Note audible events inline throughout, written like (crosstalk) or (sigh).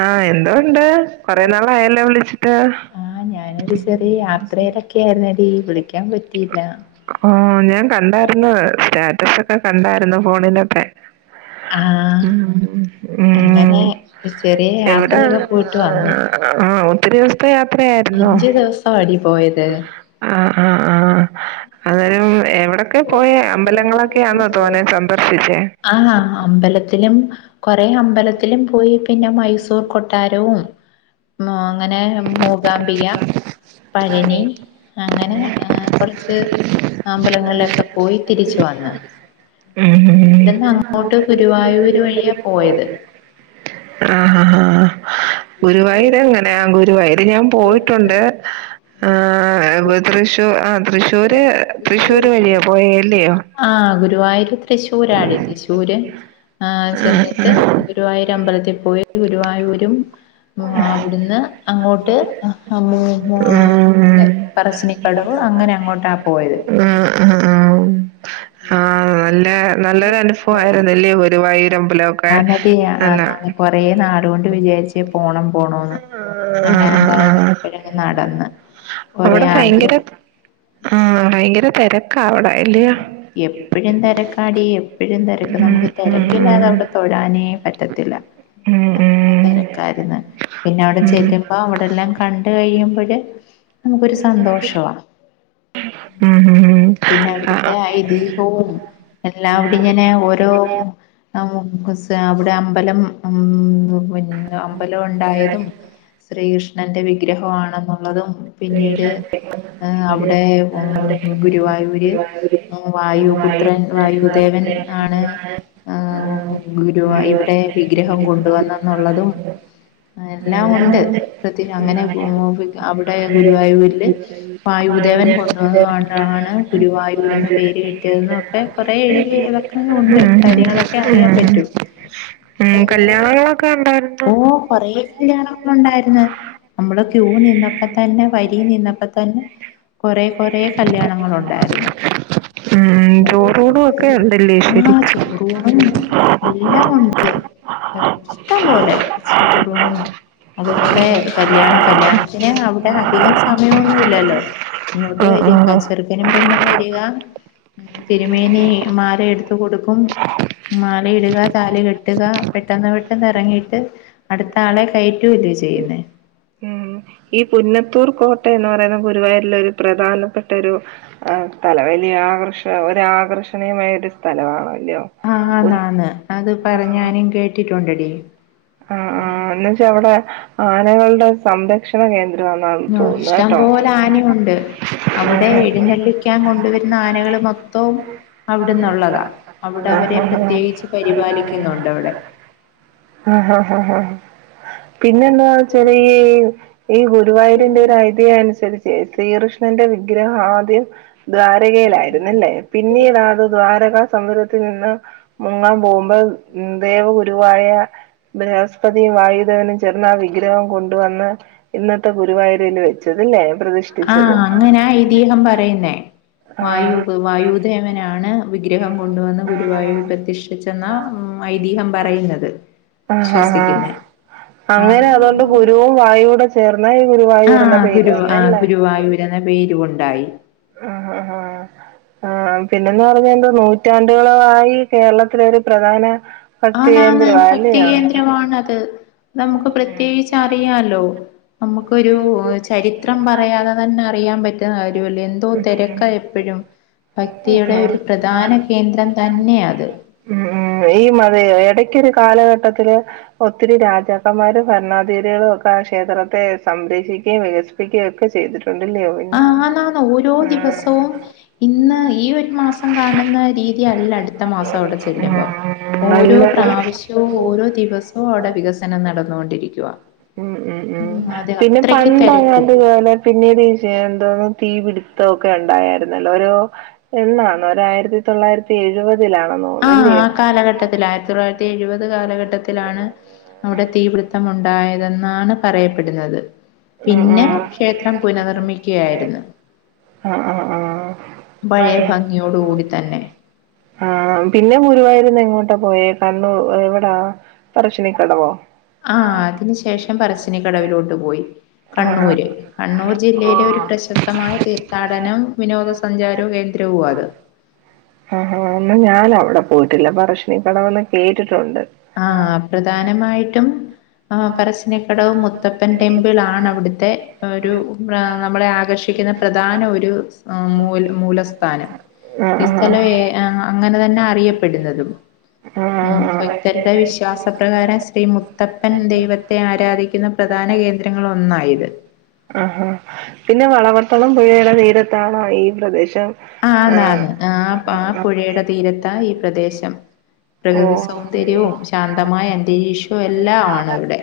ആ എന്തോണ്ട് കൊറേനാളായല്ലോ വിളിച്ചിട്ട് ആഹ് ഞാനൊരു ചെറിയ യാത്രയിലൊക്കെ ആയിരുന്നെടീ വിളിക്കാൻ പറ്റിയില്ല. ആ ഞാൻ കണ്ടായിരുന്നു സ്റ്റാറ്റസ് ഒക്കെ കണ്ടാരുന്നു ഫോണില് (unintelligible) ആ അങ്ങനെ ഉം ഒരു ചെറിയ എവിടെ യാത്രയൊക്കെ ആരുന്നു പോയിട്ട് വന്ന്. ആ ആ ഒത്തിരി ദിവസ് ത്തെ യാത്രയാരുന്നോ? അഞ്ചു ദിവസവാടി ആ എവിടൊക്കെ പോയേ അമ്പലങ്ങളൊക്കെയാന്നോ തോനെ സന്ദർശിച്ചേ ആ അമ്പലത്തിലും കുറെ അമ്പലത്തിലും പോയി പിന്നെ മൈസൂർ കൊട്ടാരവും ആ അങ്ങനെ മൂകാംബിക പഴനി അങ്ങനെ ഏ കുറച്ച് അമ്പലങ്ങളിൽ പോയി തിരിച്ചുവന്ന് ഉം ഇവിടുന്ന് അങ്ങോട്ട് ഗുരുവായൂർ വഴിയാ പോയത് (unintelligible) ങ്ങനെ ഗുരുവായൂര് ഞാൻ പോയിട്ടൊണ്ട് തൃശൂ തൃശൂർ തൃശൂര് വഴിയാ പോയല്ലിയോ ആഹ് ആ ഗുരുവായൂര് തൃശ്ശൂരാടി തൃശ്ശൂര് ആഹ് ചെന്നിട്ട് ഗുരുവായൂര് അമ്പലത്തിൽ പോയി ഗുരുവായൂരും ആ (unintelligible) അങ്ങോട്ട് ആ ഉം. പറശ്ശിനിക്കടവ് അങ്ങനെ അങ്ങോട്ടാ പോയത് ഹ നല്ല നല്ലൊര് അനുഭവം ആയിരുന്നല്ലേ ഗുരുവായൂർ അമ്പലമൊക്കെ ആ, എന്നിട്ട് ആഹ് കൊറേ നാള് കൊണ്ട് വിചാരിച്ച് പോണം പോണോന്ന് അങ്ങനെ എന്തായാലും ഇപ്പോഴേ അങ്ങനെ നടന്നെ കുറെ അവിടെ ഭയങ്കര ആഗ്രഹ ആഹ് ഭയങ്കര തെരക്കാ അവിടെ അല്ലയോ? എപ്പഴും തിരക്കാടി എപ്പഴും തിരക്ക് ഉം നമ്മുക്ക് ഉം തിരക്കില്ലാതെ ഉം. അവിടെ തൊഴാനെ പറ്റത്തില്ല ഉം നല്ല ഉം. തിരക്കായിരുന്ന് പി പിന്നവിടെ ചെല്ലുമ്പോ അവിടെല്ലാം കണ്ട്കഴിയുമ്പഴ് നമ്മുക്കൊരു സന്തോഷവാ പിന്നെ അവിടുത്തെ എല്ലാം ഐതീഹ്യവും എല്ലാമവിടിങ്ങനെ ഓരോ (unintelligible) അവിടെ അമ്പലം ഹഉം മുന്നേ അമ്പലം ഒണ്ടായതും ശ്രീകൃഷ ണന്റെ വിഗ്രഹവാണെന്നും ഉള്ളതും പിന്നീട് അവിടെ മ്ഹ് ഗുരുവായൂർ ർ വായുപുത്രൻ വായുദേവൻ ആണ് ഏ ഗുരു ഇവിടെ വിഗ്രഹം കൊണ്ടുവന്നുന്നേയുള്ളതും എല്ലാം ഉണ്ട് പ്രതി അങ്ങനെ (unintelligible) അവിടെ ഗുരുവായൂരിൽ വായുദേവൻ കൊണ്ടുവന്നതാണ് അദ്ദേഹമാണ് ഗുരുവായൂർ ന്നെ വായുദേവൻ പേര് തേനീട്ട കിട്ടിയതെന്നെ ഓക്കേ കുറെ എഴുതി ഇതൊക്കെ ഉണ്ട് കരങ്ങളെ ഓക്കേ അറിയാൻ പറ്റു ഉം കല്യാണങ്ങളൊക്കെ ഉണ്ടായിരുന്നു ഓ കുറെ തിരക്ക് ഉണ്ടായിരുന്നെ നമ്മൾ ക്യു നിന്നപ്ളേ ത വരി നിന്നപ്പോ തന്നെ കുറേ കുറേ കല്യാണങ്ങളുണ്ട് യിരുന്ന ഉം ചോറൂണും ഒക്കെ ഉണ്ടല്ലേ ആ ശരിക്കും ചോറൂണും എല്ലാം ഉണ്ട് ഇഷ്ടം പോലെ ചോറൂണും അതുപോലെ കല്യാണവും കല്യാണത്തിനെ അധികം സമയമൊന്നും ഇല്ലല്ലോ ഇങ്ങോട്ട് ആഹ് വരും ആഹ് (unintelligible) ണ്ണും പെണ്ണും വരിക തിരുമേനി മാല എടു ട്ടുകൊടു കും മാലയിടുക താല കെട്ടുക പെട്ടെന്ന് പെട്ടെന്ന് ഇറങ്ങിയിട്ട് അടുത്ത ആളെ കയറ്റുവല്ലേ ചെയ്യുന്നേ ഈ പുന്നത്തൂർ കോ ട്ടഎന്നുപറയുന്ന ഗുരുവായൂരിലൊരു പ്രദാനപ്പെട്ടരു അ സ്ഥലവാല്ലിയൊ ആകർഷക ഒരാകർഷണീയമായൊരു സ്ഥലവ അആന്നാന്ന്അത്പറഞ്ഞാനും കേട്ടിട്ടൊണ്ടെടി ആ ന്ന്ച്ചാവ്ടെ ആനകൾടെ സംരക്ഷണകേന്ദ്രവ അ ഇഷ്ടം പോലാനയുണ്ട് അവിടെ ആഹ്. എഴുന്നള്ളിക്കാൻ കൊണ്ട് വരുന്ന ആനകള് മൊത്തൊം അവ്ടൊന്നൊള്ളതാ. അവ്ടവരെ പ്രത്യേകിച്ച് പരിപാലിക്കുന്നൊണ്ടവിടെ പിന്നെന്താച്ചാൽല് ഈഈഗുരുവായൂര്ന്റെ ഒരൈതീഹ്യനുസരിച്ച് സീറ്ഷ്ണന്റവിഗ്രഹവാദ്യം ദ്വാരകേലാര്ന്നല്ലേ പിന്നീടാത് ദ്വാരകാസം ന്നാ (unintelligible) പതീംവായുദേവനും ചേർന്നാ വിഗ്രഹം കൊണ്ടുവന്ന് ഇന്നത്തെ ഗുരുവായൂരില് വെച്ചതില്ലേ പ്രതിഷ്ഠിച്ചത് ആഹ് അങ്ങനാ ഐതിഹ്യം പറയുന്നേ ആ വായു വായുദേവനാണ് ആ ടിച്ചന്നാ ഐതീഹം പറയുന്നത്‌ (inaudible) അങ്ങനാതൊണ്ട് ഗുരുവും വായുവൂടെ ചേർന്നാ ഈ ഗുരുവായൂരെന്ന ആഹ് പേര് ഗുരു വന്നെ ആഹ് ല്ലെ ഗുരുവായൂരെന്ന പേരുമുണ്ടായി ആആആ പിന്നെന്ന്പറഞാന്തുവ നൂറ്റാണ്ടുകളളായി കേരളത്തിലെ രു പ്രദാന ആനാനാന്ന് ഭക്തികേന്ദ്രവാന്നത് നമ്ക്ക് പ്രത്യേകിച്ച് അറിയാലോ അമ്മക്കൊരു ചരിത്രം പറയാത തന്നറിയാമ്പറ്റു ന്നാര്യവല്ലേ ന്തോ തെരക്ക എപ്പഴും ഭക്തിയുടെ ഉം ഒരു പ്രധാന കേന്ദ്രം ഉം തന്നെയാത് അയ്ക്കൊരു കാലഗട്ടത്തില് ഒത്തിരി രാജാക്കമ്മാരും ഭര്ണാദിരികളുക്ക ആ ഷേത്രത്തെ സംരഷിക്യേം വികസിപ്പിക്യേം ക്ക ചെയ്തിട്ടൊ ണ്ടല്ല്യൊ ആന്നാന് ഓരോ ദിവസവും ഇന്ന് ഈ ഒര് മാസം കാണ്ന്ന രീതിയല്ല ടുത്ത മാസവിടെ ചെല്ലുമ്പം ഓരോ നല്ല പ്രാവിശവും ഓരോ ദിവസവും അവിടെ വികസനം നടന്നോണ്ടിരിക്കുവ. ഉം ഉം ഉം അതെ പിന്നെ അത്രക്ക് തെരക്കും പണ്ടങ്ങാണ്ട് (inaudible) തീപിട്ത്തോക്കെണ്ടായാര്ന്നല്ലോ ഒരു എന്നാന്നാ ഒരായിരത്തി തൊള്ളായിരത്തി എഴുപതിലാണെന്ന് തോന്ന് ആഹ് ആ ല്ലിയോ ണ് അവിടെ തീപിട്ത്തമുണ്ടായതെന്നാണ് പറയപ്പെട്ന്നത് പിന്നെ ഷേത്രംപുനനിർമിക്ക്കയായിര്ന്ന് ആആആ പഴേ ഭംഗിയോടുകൂടിതന്നെ ആ പിന്നെ ഗുരുവായൂര്ന്നെങ്ങോട്ട പോയെ കർണ്ണു അ എവിടാ പറശിനികടവോ ആ അതിന്ശേഷംപറശിനികടവിലോട്ട് പോയി ആഹ് കണ്ണൂര്, കണ്ണൂർ ജില്ലയിലെ ഒര് ആഹ് പ്രശസ്തമായ തീർഥാടനം വിനോദസഞ്ചാരൊ കേന്ദ്രവുവാത് ആഹ് ആ ഞാനവിടെ പോയിട്ടില്ല പറശ്ശിനിക്കടവ് എന്ന് കേട്ടിട്ടുണ്ട് ആ പ്രധാനമായിട്ടും പറശ്ശിനിക്കടവ് മുത്തപ്പൻ ടെമ്പിളാണ് അവിടുത്തെ ഒരു നമ്മളെ ആകർഷിക്കുന്ന പ്രധാന ഒരു മൂലസ്ഥാനം ഈ ആഹ് ആഹ് സ്ഥലം- അങ്ങനെ തന്നെയാണ് അറിയപ്പെടുന്നതും ആ- ആഹ് ആഹ് ഇവിടുത്തെ വിശ്വാസപ്രകാരം ശ്രീ മുത്തപ്പൻ ദൈവത്തെ ആരാധിക്കുന്ന പ്രധാന കേന്ദ്രങ്ങളിൽ ഒന്നാ ഇത്- ആഹാ പിന്നെ വളപട്ടണം പുഴയുടെ തീരത്താണോ ഈ പ്രദേശം- ആഹ് ആന്നാന്ന് ആ- ആ പുഴയുടെ തീരത്താ ഈ പ്രദേശം പ്രകൃതി സൗന്ദര്യവും ഓഹ് ശാന്തമായ അന്തരീക്ഷവും എല്ലാം ആണിവിടെ-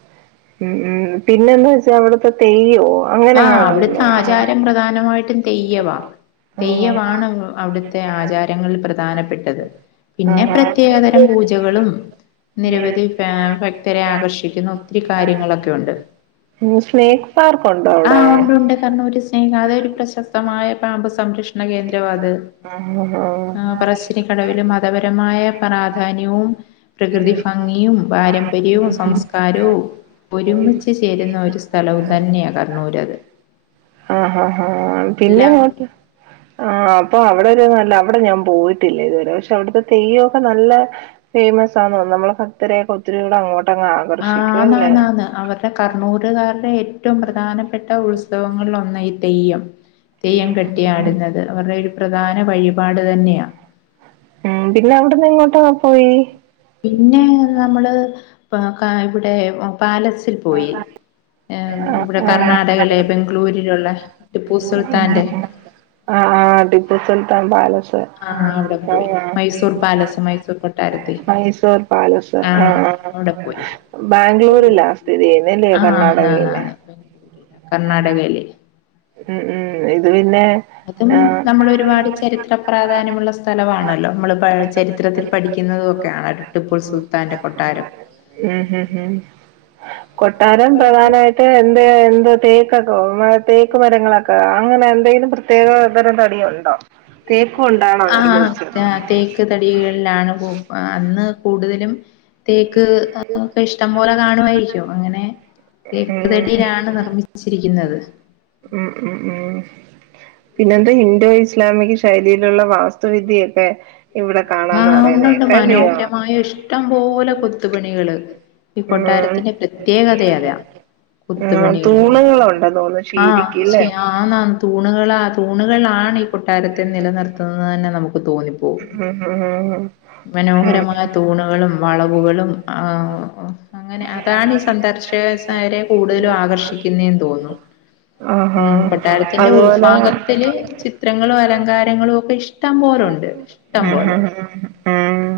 മ് പിന്നെന്നുവെച്ചാ അവിടുത്തെ തെയ്യവോ- ആ അവിടുത്തെ ആചാരം പ്രധാനമായിട്ടും തെയ്യം വാ തെയമാണ് അവിടുത്തെ ആചാരങ്ങളിൽ പ്രധാനപ്പെട്ടത് പിന്നെ പ്രത്യേകതരം പൂജകളും നിരവധി ഭക്തരെ ആകർഷിക്കുന്ന ഒത്തിരി കാര്യങ്ങളൊക്കെ ഒണ്ട്- സ്നേക്ക് പാർക്ക് ഉണ്ടോ ആ അവിടെ ഒണ്ട് ണ്ട് കണ്ണൂര്സ്നേക്ക് അതൊരു പ്രശസ്തമായ പാമ്പ് സ- സംരക്ഷണകേന്ദ്രമാത് ആഹ് പറശ്ശിനിക്കടവിൽ മതപരമായ പ്രാധാന്യവും പ്രകൃതി ഭംഗിയും പാരമ്പര്യവും സംസ്കാരവും ഒരുമിച്ച് ചേരുന്ന ഒരു സ്ഥലം തന്നെയാണത്- ആ ആഹ് പിന്നെ എല്ലാം എങ്ങോട്ടാ- ആ അപ്പ അവിടെ ഒരു നല്ല അവിടെ ഞാൻ പോയിട്ടില്ല ഇതുവരെ പക്ഷേ അവിടുത്തെ- തെയ്യംഒക്കെ നല്ല- ഫേമസ് ആണെന്ന് തോന്നുന്നു. നമ്മൾ ഭക്തരെ ഒക്കെ ഒത്തിരി കൂടെ അങ്ങോട്ട്- ആനാന്ന് ആന്ന് അവരുടെ കണ്ണൂരുകാരുടെ- ഏറ്റവും പ്രധാനപ്പെട്ട ഉത്സവങ്ങളിൽ ഒന്നാ ഈ തെയ്യം തെയ്യം കിട്ടിയ ആടുന്നത് അവരുടെ ഒരു പ്രധാന പരിപാടി തന്നെയാ- ഏ പിന്നെ നമ്മള്- വാ കൈവിടേവം- പാലസിൽ പോയി ഇവിടെ കർണാടകയിലെ ബാംഗ്ലൂരിലുളേള- ടിപ്പുസുൽത്താന്റെ ആആ ടിപ്പുസുൽത്താൻ പാലസ് ആ ആഹ് അവിടെ പോയി മൈസൂർ പാലസ് മൈസൂർ കൊട്ടാരത്തി മൈസൂർ പാലസ്ആ ആഹ് അവിടെ പോയി ബാംഗ്ലൂരിലാണ് സ്ഥിതി ചെയ്യുന്നത് അല്ലേ ആ ആഹ് കർണാടകയിലെ ആന്നാന്നാന്ന് കർണാടകയില് മ് ഇതു പിന്നെ- ഇതും നമ്മൾഒരുപാട് ചരിത്ര ആഹ് പ്രാധാന്യമുള്ള സ്ഥലമാണല്ലോ നമ്മൾ ചരിത്രത്തിൽ പഠിക്കുന്നത് ഒക്കെയാണല്ലോ ടിപ്പുസുൽത്താന്റെ കൊട്ടാരം- ഉം ഉം (unintelligible) കൊട്ടാരം പ്രധാനമായിട്ട് എന്തുവാ തേക്ക്- (unintelligible) തേക്കുമരങ്ങളെക്കെ അങ്ങനെ എന്തെങ്കിലും പ്രത്യേ (unintelligible) തടിയുണ്ടോ തേക്ക് കൊണ്ടാണോ ആഹ് നിർമ്മിച്ചത് തേക്ക് തടികളിലാണ് കൂപ്പ് അന്ന് കൂടുതലും തേക്ക് ഒക്കെ ഇഷ്ടം പോലെകാണുമായിരിക്കും അങ്ങനെ തേക്ക് ഉം തടിയിലാണ് നിർമിച്ചിരിക്കുന്നത് പിന്നെന്ത് ഇൻഡോ ഇസ്ലാമിക്‌ ശൈലിയിലുള്ള വാസ്തു വിദ്യ ഒക്കെ ആ ഉണ്ട് ഉണ്ട് മനോഹരമായ ഇഷ്ടം പോ പോലെ കൊത്തുപണികള് ഈ ഉം കൊട്ടാരത്തിന്റെ പ്രേത്യേകഥയാ അതാ ആ കൊത്തുപണികള് തൂണുകളുണ്ടെന്ന് തോന്നുന്നു ആ ശീരിക്ക് പക്ഷെ ല്ലേ ഞാൻ ആ തൂണുകള് തൂണുകളിലാണ് ആണ് ഏ കൊട്ടാരത്തെ നില നിർത്തുന്നെ എന്ന് നമുക്ക് തോന്നി പോകും ഉം ഉം ഗൂഗിളും ആ അങ്ങനെ അതാണീ സന്ദർശകരെ കൂടുതൽ ആകർഷിക്കുന്നെ എന്ന് തോന്നുന്ന് ആഹാ ഉം കൊട്ടാരത്തിന്റെ ഉൾ അതുപോലെ ഭാഗത്തില് ചിത്രങ്ങളും അലങ്കാരങ്ങളും ഒക്കെ ഇഷ്ടം പോലുണ്ട് ഇഷ്ടം ആഹാ പോലെ ഉം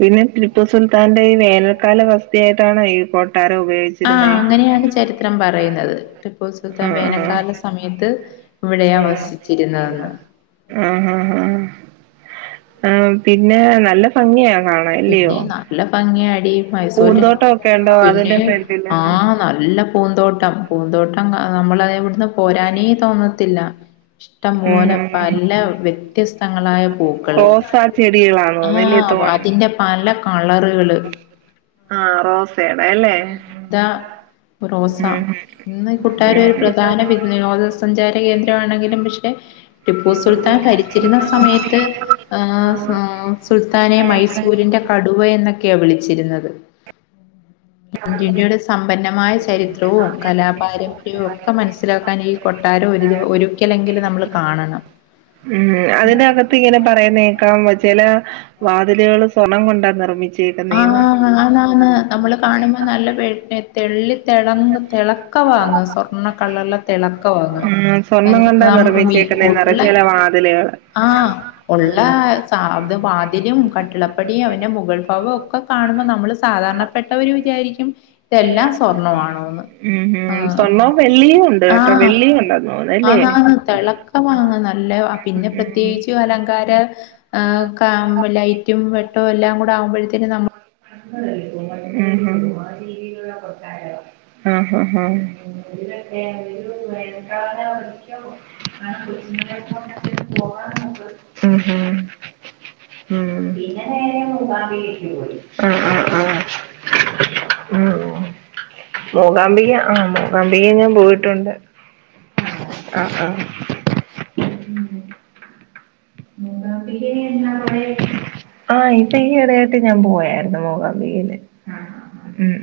പിന്നെ ടി പ്പു സുൽത്താന്റെ ഈ വേനൽക്കാല വസതിയായിട്ട് ആണ് ഈ കൊ ആഹ് അങ്ങനെയാണ് ചരിത്രം പറയുന്നത് ടിപ്പു സുൽത്താൻ ആഹ് ആഹ് വേനൽകാല സമയത്ത് ഇവിടെയാ വസിച്ചിരുന്നത് എന്ന് ആഹ് ആഹ് ആഹ് ആഹ് പിന്നെ നല്ല ഭംഗിയാ കാണാൻ ഇല്ലിയോ പിന്നെ നല്ല ഭംഗിയാടി മൈസൂര് ഉണ്ടോ പിന്നേ അതിന്റെ ഫ്രണ്ടില്? ആഹ് നല്ല പൂന്തോട്ടം പൂന്തോട്ടം കാ ഉള്ളതെ ഇവിടുന്ന് പോരാനെ തോന്നത്തില്ല ഇഷ്ടം ഉം പോലെ പല വ്യത്യാസ്തങ്ങൾ ആയ പൂക്കള് റോസാ ചെടികളാന്ന് ആ ആ അതിന്റെ പല കളറ് ആ റോസേടെ അ ഉം മുത്താ ഇപ്പ റോസാ ഉം ഇന്ന് ഈ കൊട്ടാരം ഒരു ഉം പ്രധാന വിനോദ സഞ്ചാര കേന്ദ്രം ആണെങ്കിലും പക്ഷെ ടിപ്പു സുൽത്താൻ ഭരിച്ചിരുന്ന സമയത്ത് ആ സുൽത്താനെ മൈസൂരിന്റെ കടുവ എന്നൊ ന്നൊക്കെയാ വിളിച്ചിരുന്നത് (unintelligible) ചരിത്രവും കലാപാരമ്പര്യവും ഒക്കെ മനസ്സിലാക്കാൻ ഈ കൊട്ടാരം ഒരു ദിവ ഒരിക്കലെങ്കിലും നമ്മൾ കാണണം ഉം അതിനകത്ത് ഇങ്ങനെ പറയുന്ന കേക്കാം ചില വാതിലുകള് സ്വർണം കൊണ്ടാ നിർമിച്ചേ ആഹ് ആണ് ആണ് നമ്മള് കാണുമ്പം നല്ല (unintelligible) തെള്ളി തെളങ് തെളക്കവാ അങ്ങ് സ്വർണ കളറിലെ തിളക്കവാ അങ്ങ് ഉം. സ്വർണം കൊണ്ടാ നമ്മ നിർമ്മിച്ചേക്കുന്നേന്ന് ഉള്ള പറയും ചില വാതിലുകള്. ആ ഉള്ള സാ അത് വാതിലും കട്ടള പടിയും അതിന്റെ മുകൾ അകവൊക്കെ കാണുമ്പം നമ്മള് സാദാരണ പെട്ടവര് വിചാരിക്കും എല്ലാം സ്വർണം ആണോന്ന് ഉം. ഉം. സ്വർണവും വെള്ളിയും ഉണ്ട് ആ ആ കേട്ടോ. വെള്ളിയും ഉണ്ടെന്ന് തോന്നുന്നു അല്ലേ? ആന്നാന്ന് തിളക്കവാ അങ്ങ് നല്ല പിന്നെ പ്രേത്യേകിച്ചും അലങ്കാരം ഒക്കെ ആവുമ്പം ലൈറ്റും വെട്ടവും എല്ലാം ആവുമ്പഴ ഇനി നമു ഹ് ഹും ഹും ഹാ ഹാ ഹാ ഉം ഉം അ അ ഉം മൂകാംബിക ആ മൂകാംബികയിൽ ഞാൻ പോയിട്ടുണ്ട് ആ ആ ആ ഈ ത്ത ഇനി അടിയര്ത്ത് ഞാൻ പ്പോയർന്നു മൂകാംബികയില് ഉം